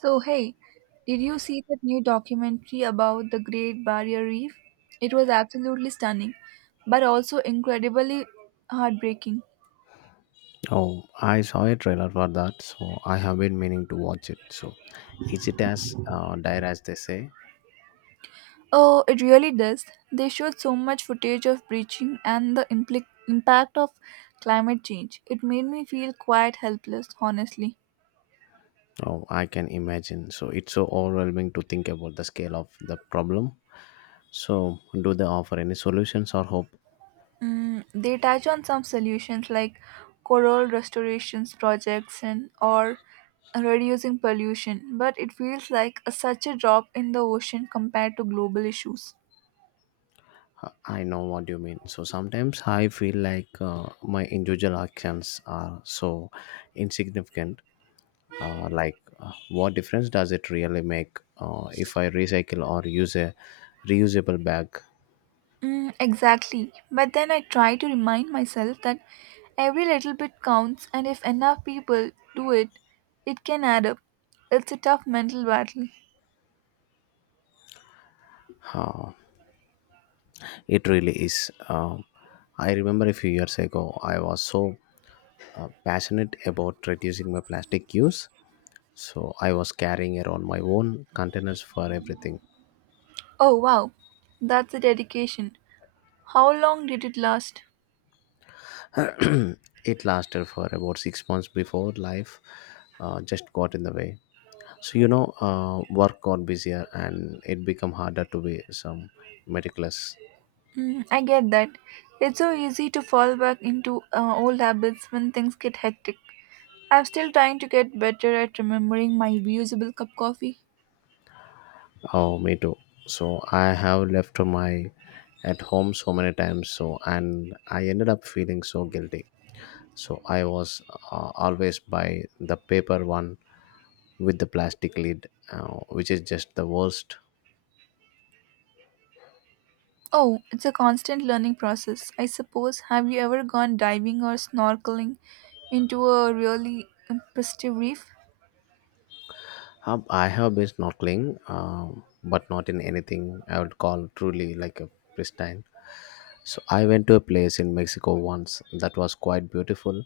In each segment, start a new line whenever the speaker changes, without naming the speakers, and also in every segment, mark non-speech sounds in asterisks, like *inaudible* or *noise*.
So, hey, did you see that new documentary about the Great Barrier Reef? It was absolutely stunning, but also incredibly heartbreaking.
Oh, I saw a trailer for that, so I have been meaning to watch it. So, is it as dire as they say?
Oh, it really does. They showed so much footage of breaching and the impact of climate change. It made me feel quite helpless, honestly.
Oh, I can imagine. So, it's so overwhelming to think about the scale of the problem. So, do they offer any solutions or hope?
Mm, they touch on some solutions like coral restorations projects and or reducing pollution, but it feels like a, such a drop in the ocean compared to global issues.
I know what you mean. So, sometimes I feel like my individual actions are so insignificant. What difference does it really make if I recycle or use a reusable bag?
Mm, exactly. But then I try to remind myself that every little bit counts, and if enough people do it, it can add up. It's a tough mental battle.
Uh, it really is. I remember a few years ago, I was so passionate about reducing my plastic use. So I was carrying around my own containers for everything.
Oh wow, that's a dedication. How long did it last?
*clears throat* It lasted for about 6 months before life just got in the way. So you know, work got busier and it became harder to be some meticulous.
Mm, I get that. It's so easy to fall back into old habits when things get hectic. I'm still trying to get better at remembering my reusable cup coffee.
Oh, me too. So I have left my at home so many times. So and I ended up feeling so guilty. So I was always by the paper one with the plastic lid, which is just the worst.
Oh, it's a constant learning process, I suppose. Have you ever gone diving or snorkeling into a really impressive reef?
I have been snorkeling, but not in anything I would call truly like a pristine. So I went to a place in Mexico once that was quite beautiful,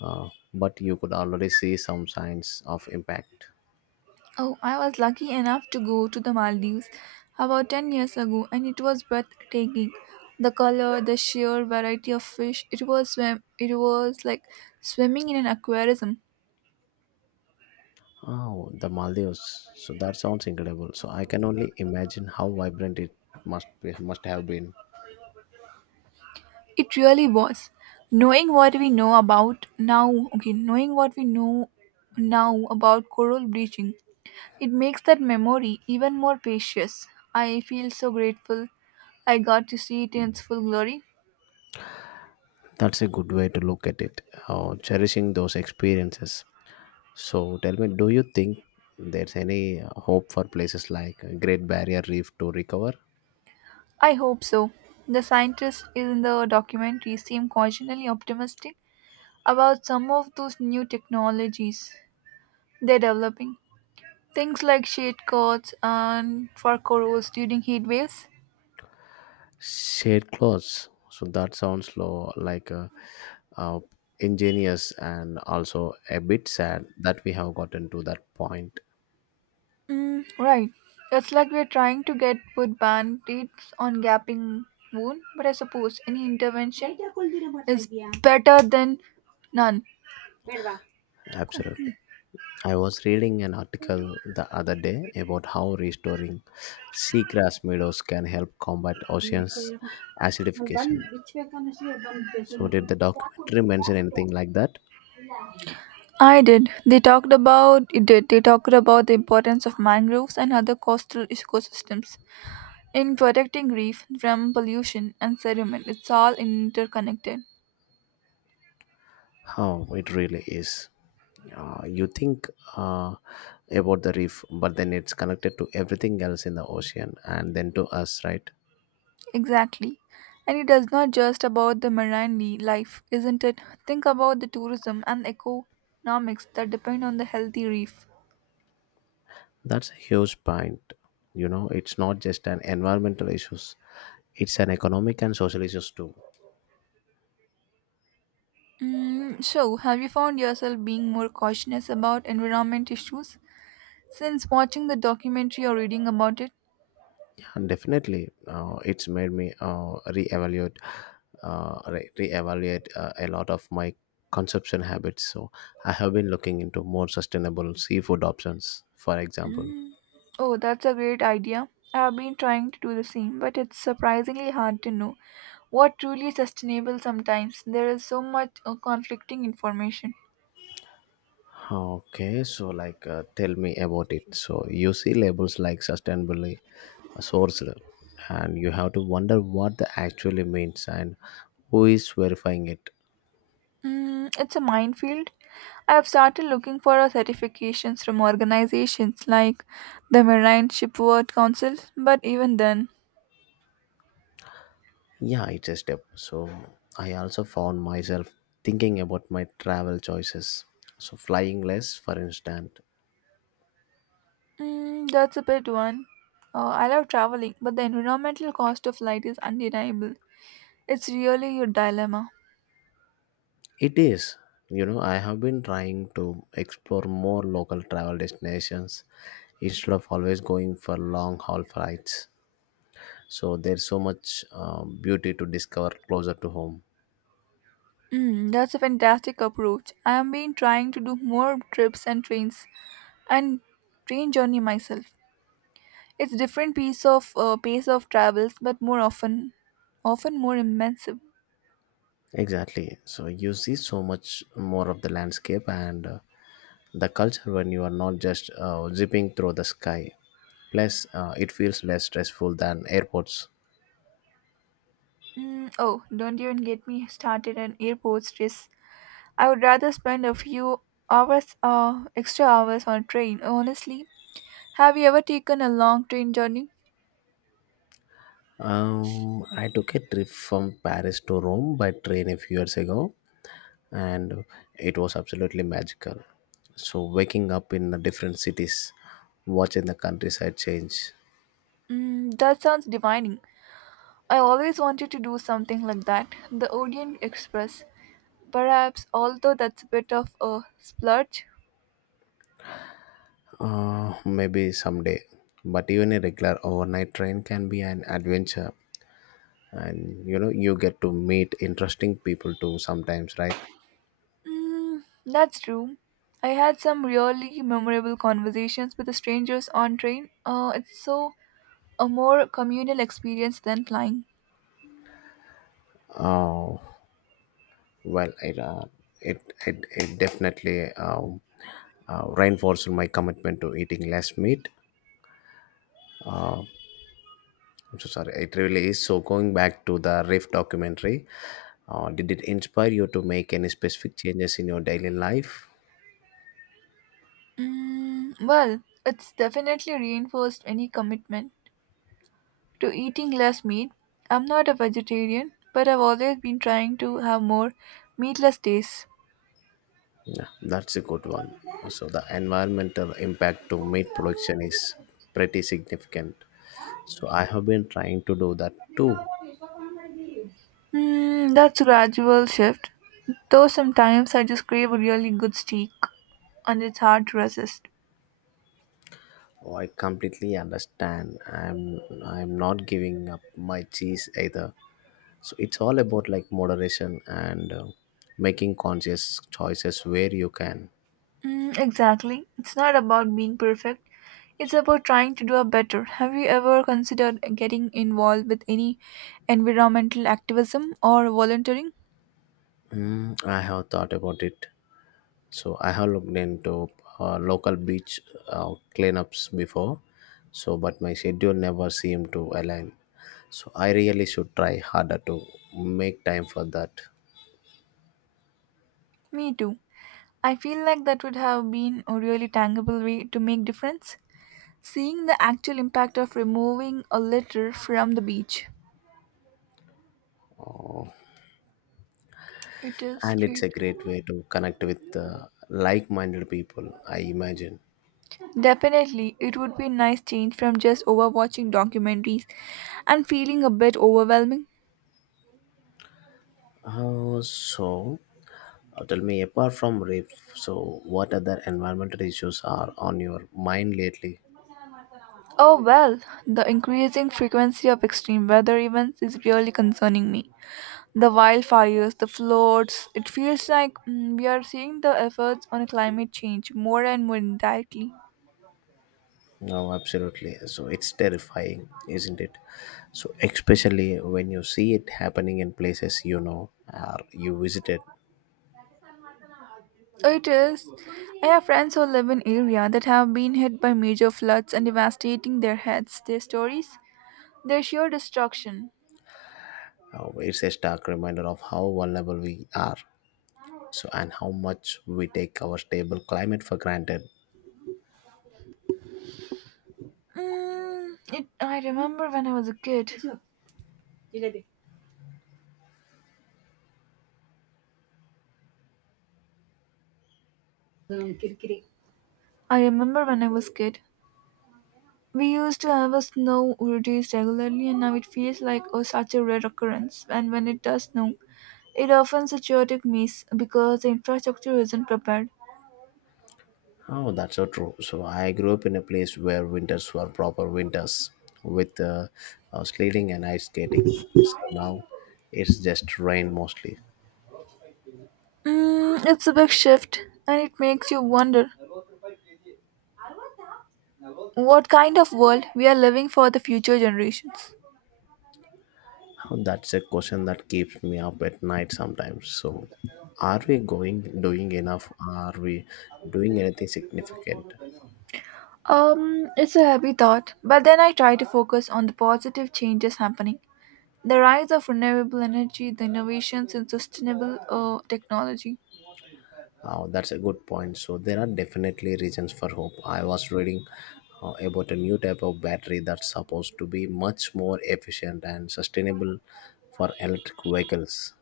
but you could already see some signs of impact.
Oh, I was lucky enough to go to the Maldives about 10 years ago and it was breathtaking. The color, the sheer variety of fish, it was swim it was like swimming in an aquarium.
Oh, the Maldives. So that sounds incredible. So I can only imagine how vibrant it must be, must have been.
It really was. Knowing what we know about now, okay, knowing what we know now about coral bleaching, it makes that memory even more precious. I feel so grateful I got to see it in its full glory.
That's a good way to look at it. Oh, cherishing those experiences. So tell me, do you think there's any hope for places like Great Barrier Reef to recover?
I hope so. The scientists in the documentary seem cautiously optimistic about some of those new technologies they're developing. Things like shade coats and for corals during heat waves.
Shade clothes. So that sounds low, like uh, ingenious and also a bit sad that we have gotten to that point.
Mm, right. It's like we're trying to get put band-aids on gaping wound, but I suppose any intervention is better than none. Cool. Hmm.
Absolutely. I was reading an article the other day about how restoring seagrass meadows can help combat oceans acidification. So, did the documentary mention anything like that?
I did. They talked about it did. They talked about the importance of mangroves and other coastal ecosystems in protecting reef from pollution and sediment. It's all interconnected.
Oh, it really is. You think uh, about the reef, but then it's connected to everything else in the ocean and then to us, right?
Exactly. And it is not just about the marine li- life, isn't it? Think about the tourism and economics that depend on the healthy reef.
That's a huge point. You know, it's not just an environmental issues; it's an economic and social issues too.
Mm, so, have you found yourself being more cautious about environment issues since watching the documentary or reading about it?
And definitely, it's made me reevaluate, reevaluate a lot of my consumption habits. So I have been looking into more sustainable seafood options, for example.
Mm. Oh, that's a great idea. I've been trying to do the same, but it's surprisingly hard to know what truly is sustainable sometimes. There is so much conflicting information.
Okay, so like, tell me about it. So you see labels like sustainably sourced, and you have to wonder what that actually means and who is verifying it.
Mm, it's a minefield. I've started looking for certifications from organizations like the Marine Shipboard Council, but even then,
Yeah, it's a step. So I also found myself thinking about my travel choices. So flying less, for instance,
mm, that's a bit one. I love traveling, but the environmental cost of flight is undeniable. It's really your dilemma.
it is. You know, I have been trying to explore more local travel destinations instead of always going for long haul flights. So there's so much beauty to discover closer to home.
Mm, that's a fantastic approach. I have been trying to do more trips and trains and train journey myself. It's different piece of pace of travels, but more often, often more immersive.
Exactly. So you see so much more of the landscape and the culture when you are not just zipping through the sky. Plus, it feels less stressful than airports.
Mm, oh, don't even get me started on airport stress. I would rather spend a few hours, extra hours on a train. Honestly, have you ever taken a long train journey?
I took a trip from Paris to Rome by train a few years ago, and it was absolutely magical. So waking up in the different cities, watching the countryside change.
Mm, that sounds divining. I always wanted to do something like that. The Orient Express. Perhaps, although that's a bit of a splurge.
Maybe someday. But even a regular overnight train can be an adventure and you know you get to meet interesting people too sometimes, right?
Mm, that's true. I had some really memorable conversations with the strangers on train. It's so a more communal experience than flying.
Oh, well it, it definitely reinforced my commitment to eating less meat. I'm so sorry, it really is. So going back to the riff documentary, did it inspire you to make any specific changes in your daily life?
Mm, well, it's definitely reinforced any commitment to eating less meat. I'm not a vegetarian, but I've always been trying to have more meatless days.
Yeah, that's a good one. So the environmental impact to meat production is pretty significant. So I have been trying to do that too.
Hmm, that's a gradual shift, though sometimes I just crave a really good steak and it's hard to resist.
Oh, I completely understand. I'm not giving up my cheese either. So it's all about like moderation and making conscious choices where you can.
Mm, exactly. It's not about being perfect, it's about trying to do a better. Have you ever considered getting involved with any environmental activism or volunteering?
Mm, I have thought about it. So I have looked into local beach cleanups before. So but my schedule never seemed to align. So I really should try harder to make time for that.
Me too. I feel like that would have been a really tangible way to make difference. Seeing the actual impact of removing a litter from the beach. It is
And it's
great.
a great way to connect with like-minded people, I imagine.
Definitely, it would be a nice change from just overwatching documentaries and feeling a bit overwhelming.
Uh, so, Tell me, apart from rape, so what other environmental issues are on your mind lately?
Oh well, the increasing frequency of extreme weather events is really concerning me. The wildfires, the floods, it feels like mm, we are seeing the efforts on climate change more and more indirectly.
No, absolutely. So it's terrifying, isn't it? So especially when you see it happening in places you know or you visited,
It is. I have friends who live in area that have been hit by major floods and devastating their heads, their stories, their sheer destruction.
it's a stark reminder of how vulnerable we are. So and how much we take our stable climate for granted.
I remember when I was a kid. I remember when I was kid. We used to have a snow days regularly, and now it feels like oh, such a rare occurrence. And when it does snow, it often a chaotic mess because the infrastructure isn't prepared.
Oh, that's so true. So I grew up in a place where winters were proper winters with sledding and ice skating. So now it's just rain mostly.
Mm, it's a big shift, and it makes you wonder. What kind of world we are living for the future generations.
Oh, that's a question that keeps me up at night sometimes. So are we going doing enough? Are we doing anything significant?
It's a heavy thought, but then I try to focus on the positive changes happening. The rise of renewable energy, the innovations in sustainable technology.
Oh, that's a good point. So there are definitely reasons for hope. I was reading about a new type of battery that's supposed to be much more efficient and sustainable for electric vehicles.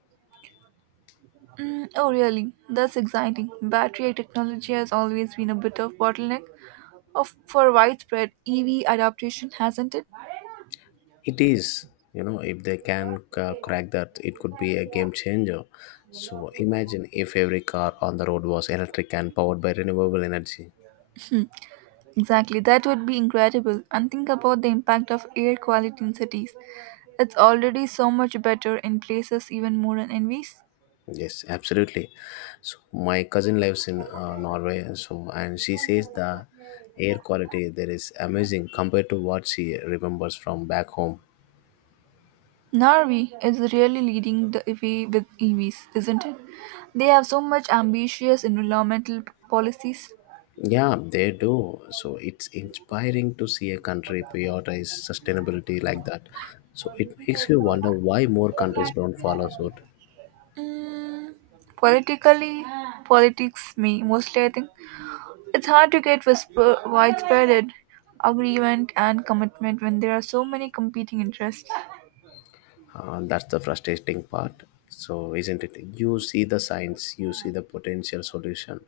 Mm, oh, really? That's exciting. Battery technology has always been a bit of bottleneck of for widespread EV adaptation, hasn't it?
It is, you know, if they can crack that, it could be a game changer. So imagine if every car on the road was electric and powered by renewable energy.
Hmm, exactly, that would be incredible. And think about the impact of air quality in cities. It's already so much better in places even more envious.
Yes, absolutely. So my cousin lives in Norway, so and she says the air quality there is amazing compared to what she remembers from back home.
Norway is really leading the way with EVs, isn't it? They have so much ambitious environmental policies.
Yeah, they do. So it's inspiring to see a country prioritize sustainability like that. So it makes you wonder why more countries don't follow suit.
Mm, politically, politics me mostly. I think it's hard to get widespread agreement and commitment when there are so many competing interests.
That's the frustrating part. So isn't it? You see the signs, you see the potential solution,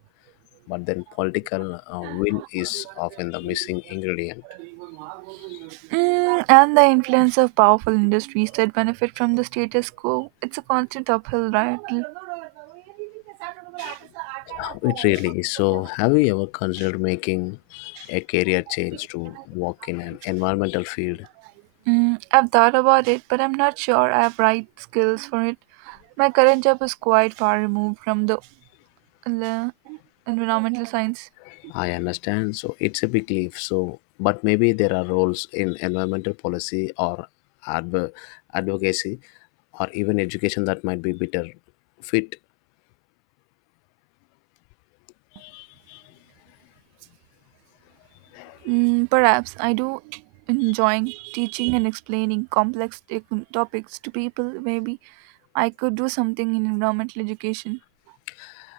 but then political will is often the missing ingredient.
Mm, and the influence of powerful industries that benefit from the status quo. It's a constant uphill battle.
It really is. So, have you ever considered making a career change to work in an environmental field?
Mm, I've thought about it, but I'm not sure I have right skills for it. My current job is quite far removed from the le- environmental science.
I understand. So, it's a big leap. So, but maybe there are roles in environmental policy or adv- advocacy or even education that might be better fit.
Mm, perhaps I do enjoying teaching and explaining complex topics to people. Maybe I could do something in environmental education.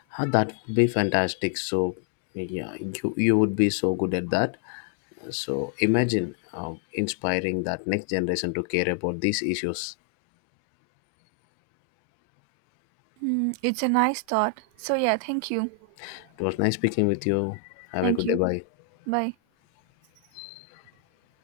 Huh, that would be fantastic. So, yeah, you would be so good at that. So, imagine inspiring that next generation to care about these issues.
Mm, it's a nice thought. So, yeah, thank you.
It was nice speaking with you. Have a
Thank
good day.
you.
Bye.
Bye.